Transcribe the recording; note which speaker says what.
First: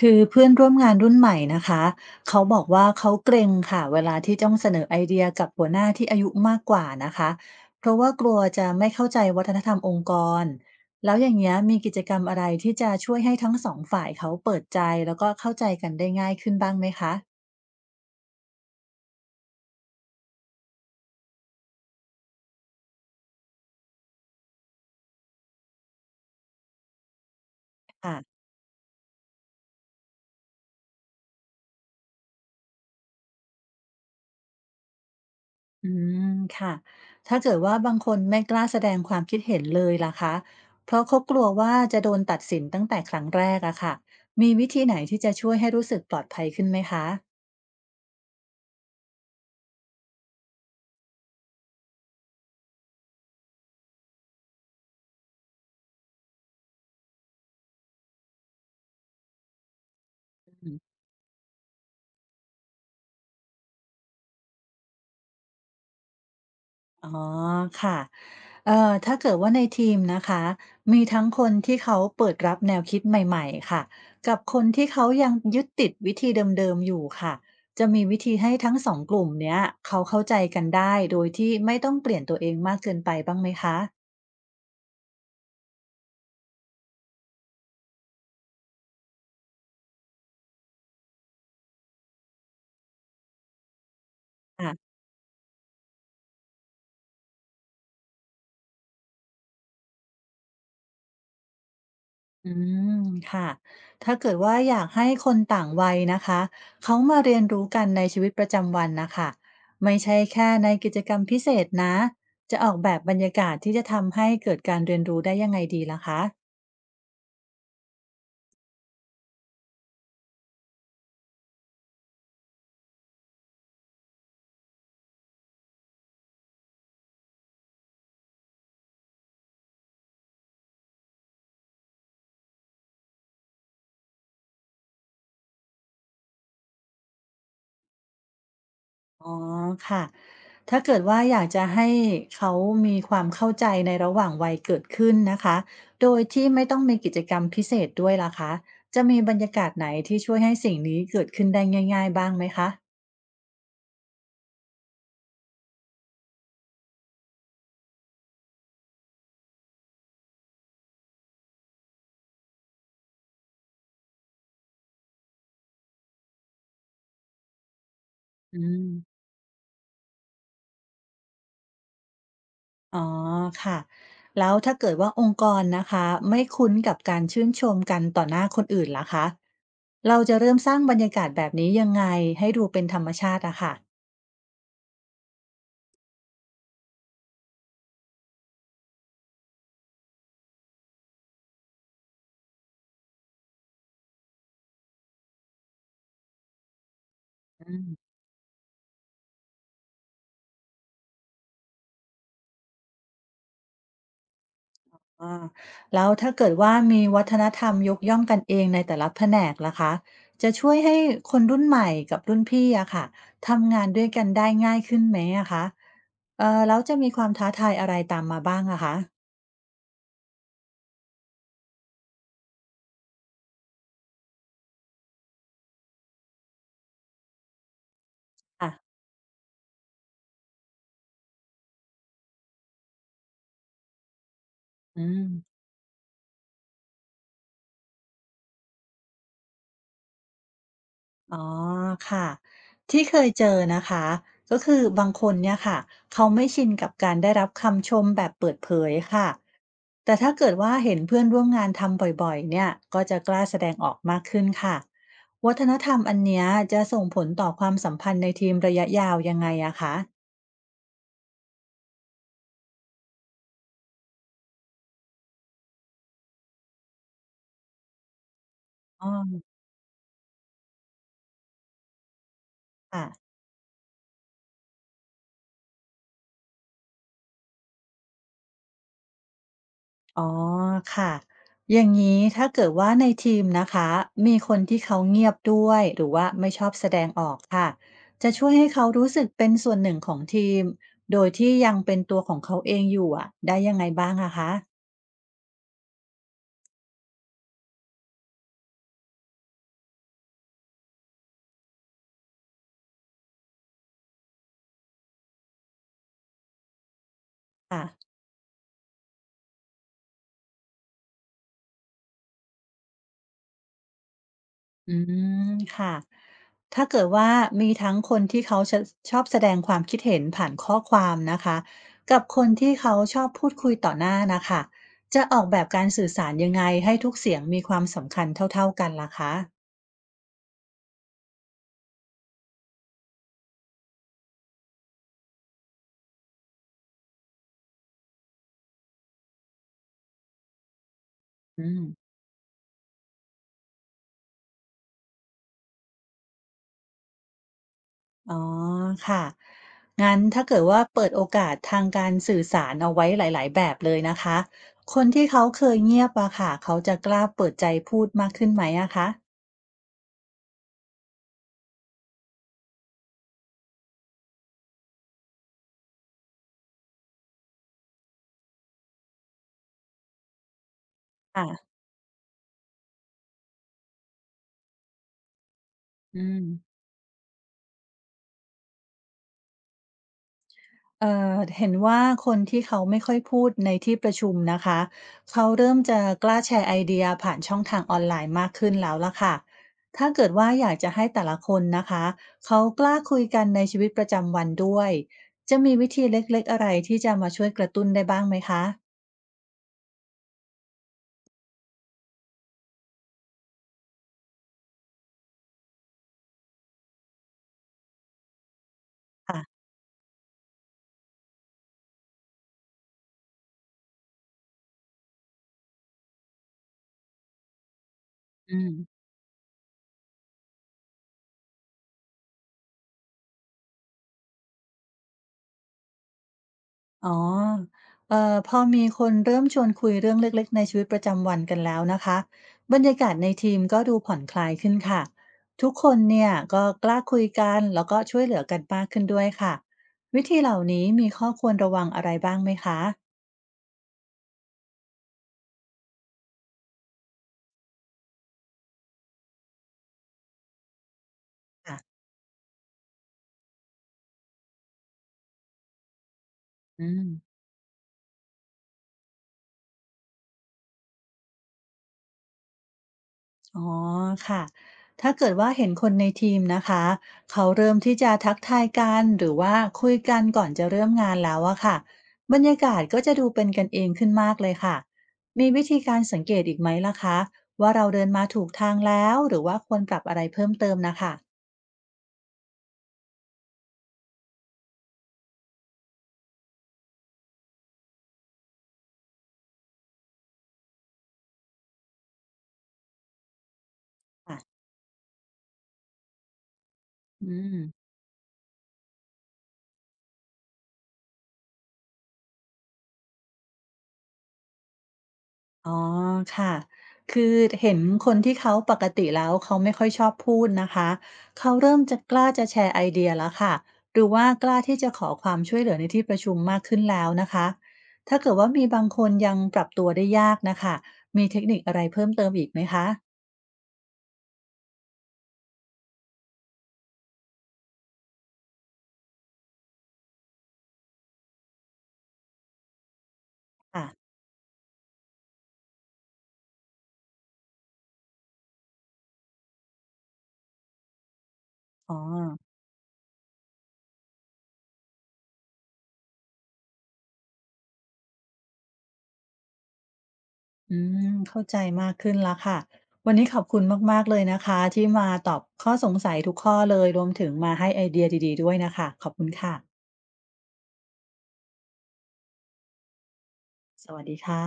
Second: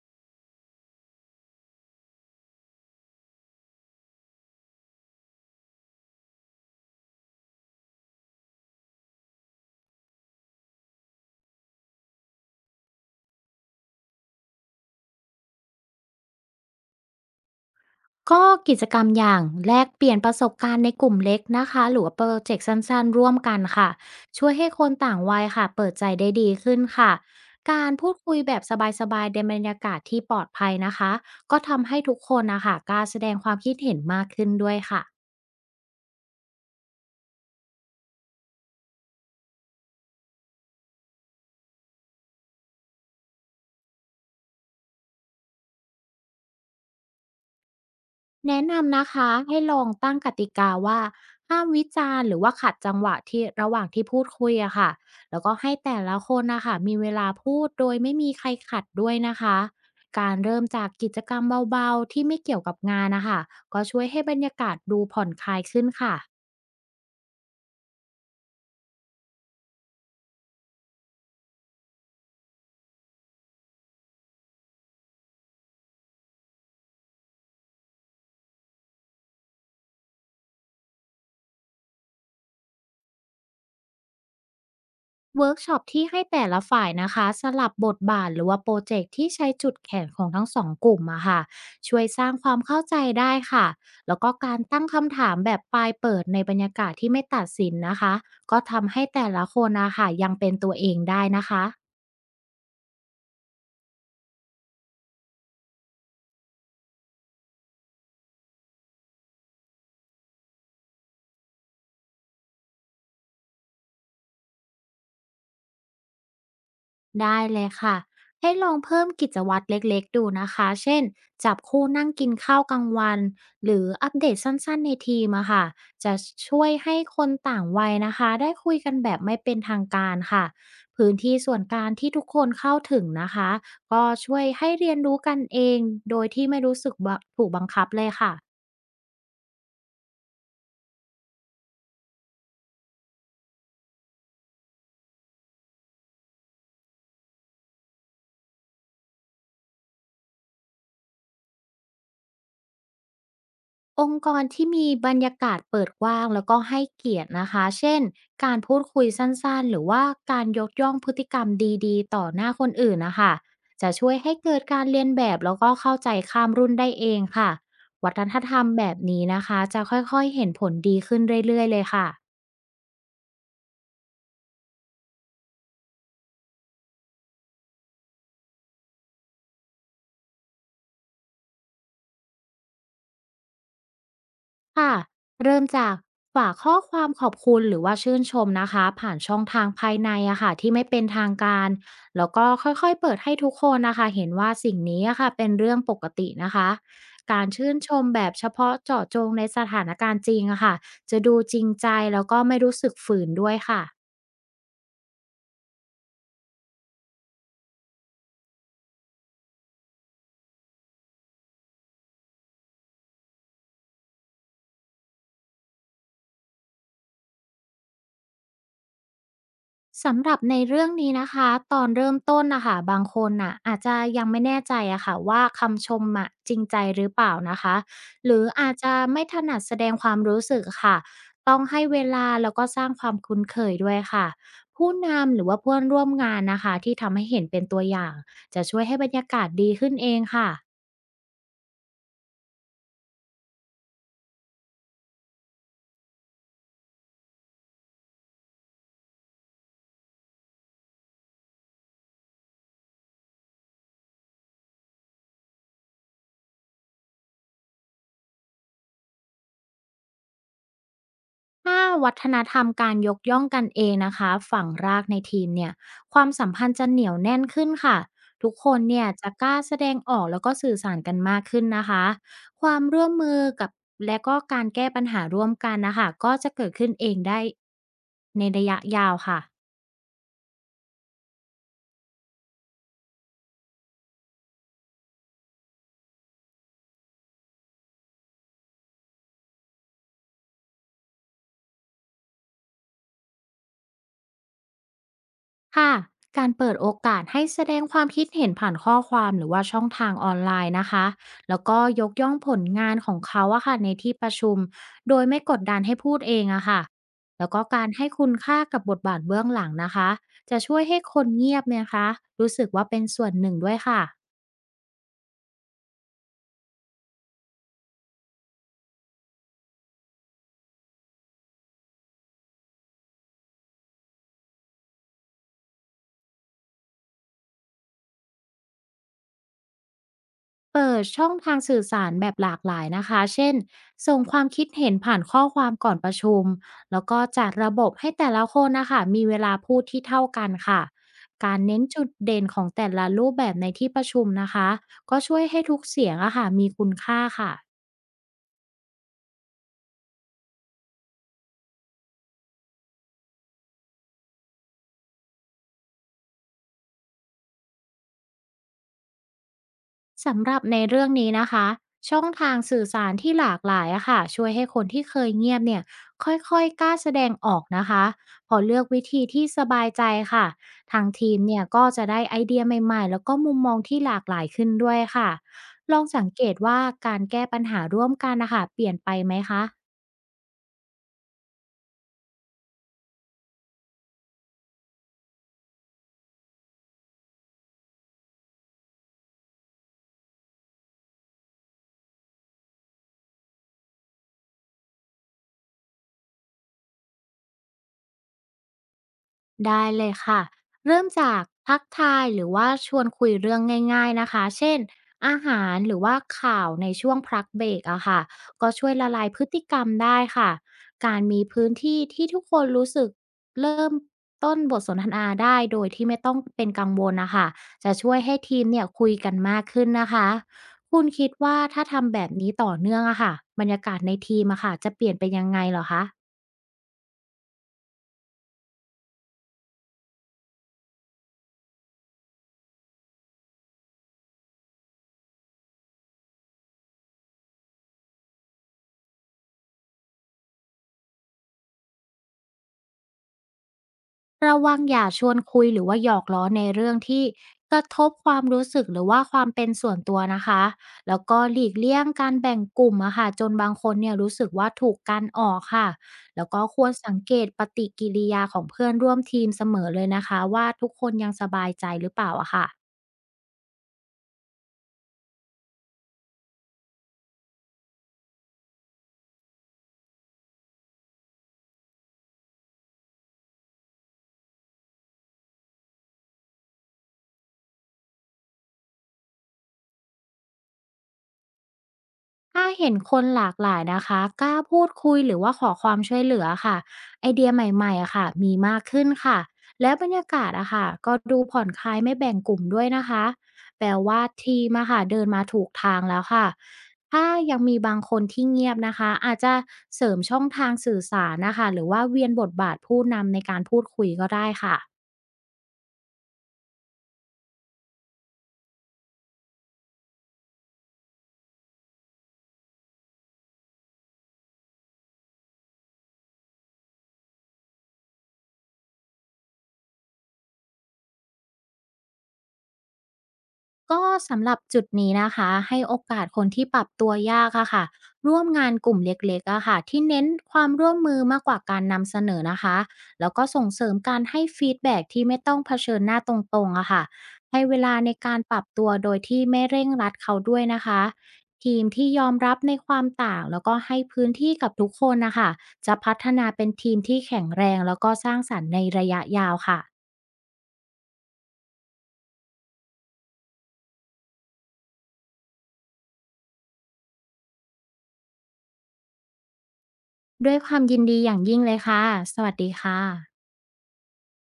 Speaker 1: คือเพื่อนร่วมงานรุ่นใหม่นะคะเขาบอกว่าเขาเกรงค่ะเวลาที่ต้องเสนอไอเดียกับหัวหน้าที่อายุมากกว่านะคะเพราะว่ากลัวจะไม่เข้าใจวัฒนธรรมองค์กรแล้วอย่างเงี้ยมีกิจกรรมอะไรที่จะช่วยให้ทั้งสองฝ่ายเขาเปิดใจแล้วก็เข้าใจกันได้ง่ายขึ้นบ้างไหมคะ
Speaker 2: ก็กิจกรรมอย่างแลกเปลี่ยนประสบการณ์ในกลุ่มเล็กนะคะหรือว่าโปรเจกต์สั้นๆร่วมกันค่ะช่วยให้คนต่างวัยค่ะเปิดใจได้ดีขึ้นค่ะการพู
Speaker 1: ค่ะ
Speaker 2: ดคุยแบบสบายๆในบรรยากาศที่ปลอดภัยนะคะก็ทำให้ทุกคนนะคะกล้าแสดงความคิดเห็นมากขึ้นด้วยค่ะ
Speaker 1: อืมค่ะถ้าเกิดว่าบางคนไม่กล้าแสดงความคิดเห็นเลยล่ะคะเพราะเขากลัวว่าจะโดนตัดสินตั้งแต่ครั้งแรกอะค่ะมีวิธีไหนที่จะช่วยให้รู้สึกปลอดภัยขึ้นไหมคะ
Speaker 2: แนะนำนะคะให้ลองตั้งกติกาว่าห้ามวิจารณ์หรือว่าขัดจังหวะที่ระหว่างที่พูดคุยอะค่ะแล้วก็ให้แต่ละคนนะคะมีเวลาพูดโดยไม่มีใครขัดด้วยนะคะการเริ่มจากกิจกรรมเบาๆที่ไม่เกี่ยวกับงานนะคะก็ช่วยให้บรรยากาศดูผ่อนคลายขึ้นค่ะ
Speaker 1: อ๋อค่ะเอ่อถ้าเกิดว่าในทีมนะคะมีทั้งคนที่เขาเปิดรับแนวคิดใหม่ๆค่ะกับคนที่เขายังยึดติดวิธีเดิมๆอยู่ค่ะจะมีวิธีให้ทั้งสองกลุ่มเนี้ยเขาเข้าใจกันได้โดยที่ไม่ต้องเปลี่ยนตัวเองมากเกินไปบ้างไหมค
Speaker 2: เวิร์กช็อปที่ให้แต่ละฝ่ายนะคะสลับบทบาทหรือว่าโปรเจกต์ที่ใช้จุดแข็งของทั้งสองกลุ่มอะค่ะช่วยสร้างความเข้าใจได้ค่ะแล้วก็การตั้ง
Speaker 1: ะ
Speaker 2: คำถามแบบปลายเปิดในบรรยากาศที่ไม่ตัดสินนะคะก็ทำให้แต่ละคนอะค่ะยังเป็นตัวเองได้นะคะ
Speaker 1: อืมค่ะถ้าเกิดว่าอยากให้คนต่างวัยนะคะเขามาเรียนรู้กันในชีวิตประจำวันนะคะไม่ใช่แค่ในกิจกรรมพิเศษนะจะออกแบบบรรยากาศที่จะทำให้เกิดการเรียนรู้ได้ยังไงดีล่ะคะ
Speaker 2: ได้เลยค่ะให้ลองเพิ่มกิจวัตรเล็กๆดูนะคะเช่นจับคู่นั่งกินข้าวกลางวันหรืออัปเดตสั้นๆในทีมอะค่ะจะช่วยให้คนต่างวัยนะคะได้คุยกันแบบไม่เป็นทางการค่ะพื้นที่ส่วนกลางที่ทุกคนเข้าถึงนะคะก็ช่วยให้เรียนรู้กันเองโดยที่ไม่รู้สึกว่าถูกบังคับเลยค่ะ
Speaker 1: อ๋อค่ะถ้าเกิดว่าอยากจะให้เขามีความเข้าใจในระหว่างวัยเกิดขึ้นนะคะโดยที่ไม่ต้องมีกิจกรรมพิเศษด้วยล่ะคะจะมีบรรยากาศไหนที่ช่วยให้สิ่งนี้เกิดขึ้นได้ง่ายๆบ้างไหมคะ
Speaker 2: องค์กรที่มีบรรยากาศเปิดกว้างแล้วก็ให้เกียรตินะคะเช่นการพูดคุยสั้นๆหรือว่าการยกย่องพฤติกรรมดีๆต่อหน้าคนอื่นนะคะจะช่วยให้เกิดการเรียนแบบแล้วก็เข้าใจข้ามรุ่นได้เองค่ะวัฒนธ
Speaker 1: อื
Speaker 2: รรมแบบ
Speaker 1: ม
Speaker 2: นี้นะคะจะค่อยๆเห็นผลดีขึ้นเรื่อยๆเลยค่ะ
Speaker 1: อ๋อค่ะแล้วถ้าเกิดว่าองค์กรนะคะไม่คุ้นกับการชื่นชมกันต่อหน้าคนอื่นล่ะคะเราจะเริ่มสร้างบรรยากาศแบบนี้ยังไงให้ดูเป็นธรรมชาติอะค่ะ
Speaker 2: ค่ะเริ่มจากฝากข้อความขอบคุณหรือว่าชื่นชมนะคะผ่านช่องทางภายในอะค่ะที่ไม่เป็นทางการแล้วก็ค่อยๆเปิดให้ทุกคนนะคะเห็นว่าสิ่งนี้อะค่ะเป็นเรื่องปกตินะคะการชื่
Speaker 1: อื
Speaker 2: นช
Speaker 1: ม
Speaker 2: มแบบเฉพาะเจาะจงในสถานการณ์จริงอะค่ะจะดูจริงใจแล้วก็ไม่รู้สึกฝืนด้วยค่ะ
Speaker 1: อ่าแล้วถ้าเกิดว่ามีวัฒนธรรมยกย่องกันเองในแต่ละแผนกล่ะคะจะช่วยให้คนรุ่นใหม่กับรุ่นพี่อะค่ะทำงานด้วยกันได้ง่ายขึ้นไหมอะคะเออแล้วจะมีความท้าทายอะไรตามมาบ้างอะคะ
Speaker 2: สำหรับในเรื่องนี้นะคะตอนเริ่มต้นนะคะบางคนน่ะอาจจะยังไม่แน่ใจอะค่ะว่าคำชมอะจริงใจหรือเปล่านะคะหรือ
Speaker 1: อ่ะ
Speaker 2: อาจจะไม่ถนัดแสดงความรู้สึกค่ะต้องให้เวลาแล้วก็สร้างความคุ้นเคยด้วยค่ะผู้
Speaker 1: อื
Speaker 2: นำหรือ
Speaker 1: ม
Speaker 2: ว่าเพื่อนร่วมงานนะคะที่ทำให้เห็นเป็นตัวอย่างจะช่วยให้บรรยากาศดีขึ้นเองค่ะ
Speaker 1: อ๋อค่ะที่เคยเจอนะคะก็คือบางคนเนี่ยค่ะเขาไม่ชินกับการได้รับคำชมแบบเปิดเผยค่ะแต่ถ้าเกิดว่าเห็นเพื่อนร่วมงานทำบ่อยๆเนี่ยก็จะกล้าแสดงออกมากขึ้นค่ะวัฒนธรรมอันเนี้ยจะส่งผลต่อความสัมพันธ์ในทีมระยะยาวยังไงอะคะ
Speaker 2: ถ้าวัฒนธรรมการยกย่องกันเองนะคะฝังรากในทีมเนี่ยความสัมพันธ์จะเหนียวแน่นขึ้นค่ะทุกคนเนี่
Speaker 1: อ๋อ
Speaker 2: ยจะกล้าแสดงออกแล้วก็สื่อสารกันมากขึ้นนะคะความ
Speaker 1: ค่ะ
Speaker 2: ร่วมมือกับและก็การแก้ปัญหาร่วมกันนะคะก็จะเกิดขึ้นเองได้ในระยะยาวค่ะ
Speaker 1: อ๋อค่ะอย่างนี้ถ้าเกิดว่าในทีมนะคะมีคนที่เขาเงียบด้วยหรือว่าไม่ชอบแสดงออกค่ะจะช่วยให้เขารู้สึกเป็นส่วนหนึ่งของทีมโดยที่ยังเป็นตัวของเขาเองอยู่อะได้ยังไงบ้างอะคะ
Speaker 2: ค่ะการเปิดโอกาสให้แสดงความคิดเห็นผ่านข้อความหรือว่าช่องทางออนไลน์นะคะแล้วก็ยกย่องผลงานของเขาอะค่ะในที่ประชุมโดยไม่กดดันให้พูดเองอะค่ะแล้วก็
Speaker 1: ค่ะ
Speaker 2: การให้คุณค่ากับบทบาทเบื้องหลังนะคะจะช่วยให้คนเงียบเนนะคะรู้สึกว่าเป็นส่วนหนึ่งด้วยค่ะ
Speaker 1: อืมค่ะถ้าเกิดว่ามีทั้งคนที่เขาจะชอบแสดงความคิดเห็นผ่านข้อความนะคะกับคนที่เขาชอบพูดคุยต่อหน้านะคะจะออกแบบการสื่อสารยังไงให้ทุกเสียงมีความสำคัญเท่าๆกันล่ะคะ
Speaker 2: เปิดช่องทางสื่อสารแบบหลากหลายนะคะ เช่น ส่งความคิดเห็นผ่านข้อความก่อนประชุม แล้วก็จัดระบบให้แต่ละคนนะคะมีเวลาพูดที่เท่ากันค่ะ การ
Speaker 1: อื
Speaker 2: เน้
Speaker 1: ม
Speaker 2: นจุดเด่นของแต่ละรูปแบบในที่ประชุมนะคะ ก็ช่วยให้ทุกเสียงอะค่ะมีคุณค่าค่ะ
Speaker 1: อ๋อค่ะงั้นถ้าเกิดว่าเปิดโอกาสทางการสื่อสารเอาไว้หลายๆแบบเลยนะคะ คนที่เขาเคยเงียบอะค่ะ เขาจะกล้าเปิดใจพูดมากขึ้นไหมอะคะ
Speaker 2: สำหรับในเรื่องนี้นะคะช่องทางสื่อสารที่หลากหลายอะค่ะช่วยให้คนที่เคยเงียบเนี่ยค่อยๆกล้าแสดงออกนะคะพอเลือกวิธีที่สบายใจค่ะทางทีม
Speaker 1: ค่ะ
Speaker 2: เนี่ยก็จะได้ไอเดียใหม่ๆแล้วก็มุมมองที่หลากหลายขึ้นด้วยค่ะลอง
Speaker 1: อื
Speaker 2: สังเกต
Speaker 1: ม
Speaker 2: ว่าการแก้ปัญหาร่วมกันนะคะเปลี่ยนไปไหมคะ
Speaker 1: เอ่อเห็นว่าคนที่เขาไม่ค่อยพูดในที่ประชุมนะคะเขาเริ่มจะกล้าแชร์ไอเดียผ่านช่องทางออนไลน์มากขึ้นแล้วล่ะค่ะถ้าเกิดว่าอยากจะให้แต่ละคนนะคะเขากล้าคุยกันในชีวิตประจำวันด้วยจะมีวิธีเล็กๆอะไรที่จะมาช่วยกระตุ้นได้บ้างไหมคะ
Speaker 2: ได้เลยค่ะเริ่มจากทักทายหรือว่าชวนคุยเรื่องง่ายๆนะคะเช่นอาหารหรือว่าข่าวในช่วงพักเบรกอะค่ะก็ช่วยละลายพฤติ
Speaker 1: ค่ะ
Speaker 2: กรรมได้ค่ะการมีพื้นที่ที่ทุกคนรู้สึกเริ่มต้นบทสนทนาได้โดยที่ไม่ต้องเป็นกังวลนะคะจะช่วยให้
Speaker 1: อื
Speaker 2: ทีมเนี่ย
Speaker 1: ม
Speaker 2: คุยกันมากขึ้นนะคะคุณคิดว่าถ้าทำแบบนี้ต่อเนื่องอะค่ะบรรยากาศในทีมอะค่ะจะเปลี่ยนไปยังไงเหรอคะ
Speaker 1: อ๋อเอ่อพอมีคนเริ่มชวนคุยเรื่องเล็กๆในชีวิตประจำวันกันแล้วนะคะ บรรยากาศในทีมก็ดูผ่อนคลายขึ้นค่ะ ทุกคนเนี่ยก็กล้าคุยกันแล้วก็ช่วยเหลือกันมากขึ้นด้วยค่ะ วิธีเหล่านี้มีข้อควรระวังอะไรบ้างไหมคะ
Speaker 2: ระวังอย่าชวนคุยหรือว่าหยอกล้อในเรื่องที่กระทบความรู้สึกหรือว่าความเป็นส่วนตัวนะคะแล้วก็หลีก
Speaker 1: ค่ะ
Speaker 2: เลี่ยงการแบ่งกลุ่มอะค่ะจนบางคนเนี่ยรู้สึกว่าถูกกันออกค่ะแล้วก็ค
Speaker 1: อื
Speaker 2: วรสังเก
Speaker 1: ม
Speaker 2: ตปฏิกิริยาของเพื่อนร่วมทีมเสมอเลยนะคะว่าทุกคนยังสบายใจหรือเปล่าอะค่ะ
Speaker 1: อ๋อค่ะ ถ้าเกิดว่าเห็นคนในทีมนะคะเขาเริ่มที่จะทักทายกันหรือว่าคุยกันก่อนจะเริ่มงานแล้วอะค่ะบรรยากาศก็จะดูเป็นกันเองขึ้นมากเลยค่ะมีวิธีการสังเกตอีกไหมล่ะคะว่าเราเดินมาถูกทางแล้วหรือว่าควรปรับอะไรเพิ่มเติมนะคะ
Speaker 2: ถ้าเห็นคนหลากหลายนะคะกล้าพูดคุยหรือว่าขอความช่วยเหลือค่ะไอเดียใหม่ๆอะค่ะมีมากขึ้นค่ะแล้วบรรยากาศอะค่ะก็ดูผ่อนคลายไม่แบ่งกลุ่มด้วยนะคะแปลว่าทีมอะค่ะเดินมาถูกทางแล้วค่ะถ้า
Speaker 1: อืม
Speaker 2: ยังมีบางคนที่เงียบนะคะอาจจะเสริมช่องทางสื่อสารนะคะหรือว่าเวียนบทบาทผู้นำในการพูดคุยก็ได้ค่ะ
Speaker 1: อ๋อค่ะคือเห็นคนที่เขาปกติแล้วเขาไม่ค่อยชอบพูดนะคะเขาเริ่มจะกล้าจะแชร์ไอเดียแล้วค่ะหรือว่ากล้าที่จะขอความช่วยเหลือในที่ประชุมมากขึ้นแล้วนะคะถ้าเกิดว่ามีบางคนยังปรับตัวได้ยากนะคะมีเทคนิคอะไรเพิ่มเติมอีกไหมคะ
Speaker 2: ก็สำหรับจุดนี้นะคะให้โอกาสคนที่ปรับตัวยากอะค่ะร่วมงานกลุ่มเล็กๆอะค่ะที่เน้นความร่วมมือมากกว่าการนำเสนอนะคะแล้วก็ส่งเส
Speaker 1: ค่ะ
Speaker 2: ริมการให้ฟีดแบ็กที่ไม่ต้องเผชิญหน้าตรงๆอะค่ะให้เวลาในการปรับตัวโดยที่ไม่เร่งรัดเขาด้วยนะคะทีม
Speaker 1: อ๋อ
Speaker 2: ที่ยอมรับในความต่างแล้วก็ให้พื้นที่กับทุกคนนะคะจะพัฒนาเป็นทีมที่แข็งแรงแล้วก็สร้างสรรค์ในระยะยาวค่ะ
Speaker 1: อืมเข้าใจมากขึ้นแล้วค่ะวันนี้ขอบคุณมากๆเลยนะคะที่มาตอบข้อสงสัยทุกข้อเลยรวมถึงมาให้ไอเดียดีๆด้วยนะคะขอบคุณค่ะ
Speaker 2: ด้วยความยินดีอย่างยิ่งเลยค่ะสวัสดีค่ะ
Speaker 1: สวัสดีค่ะ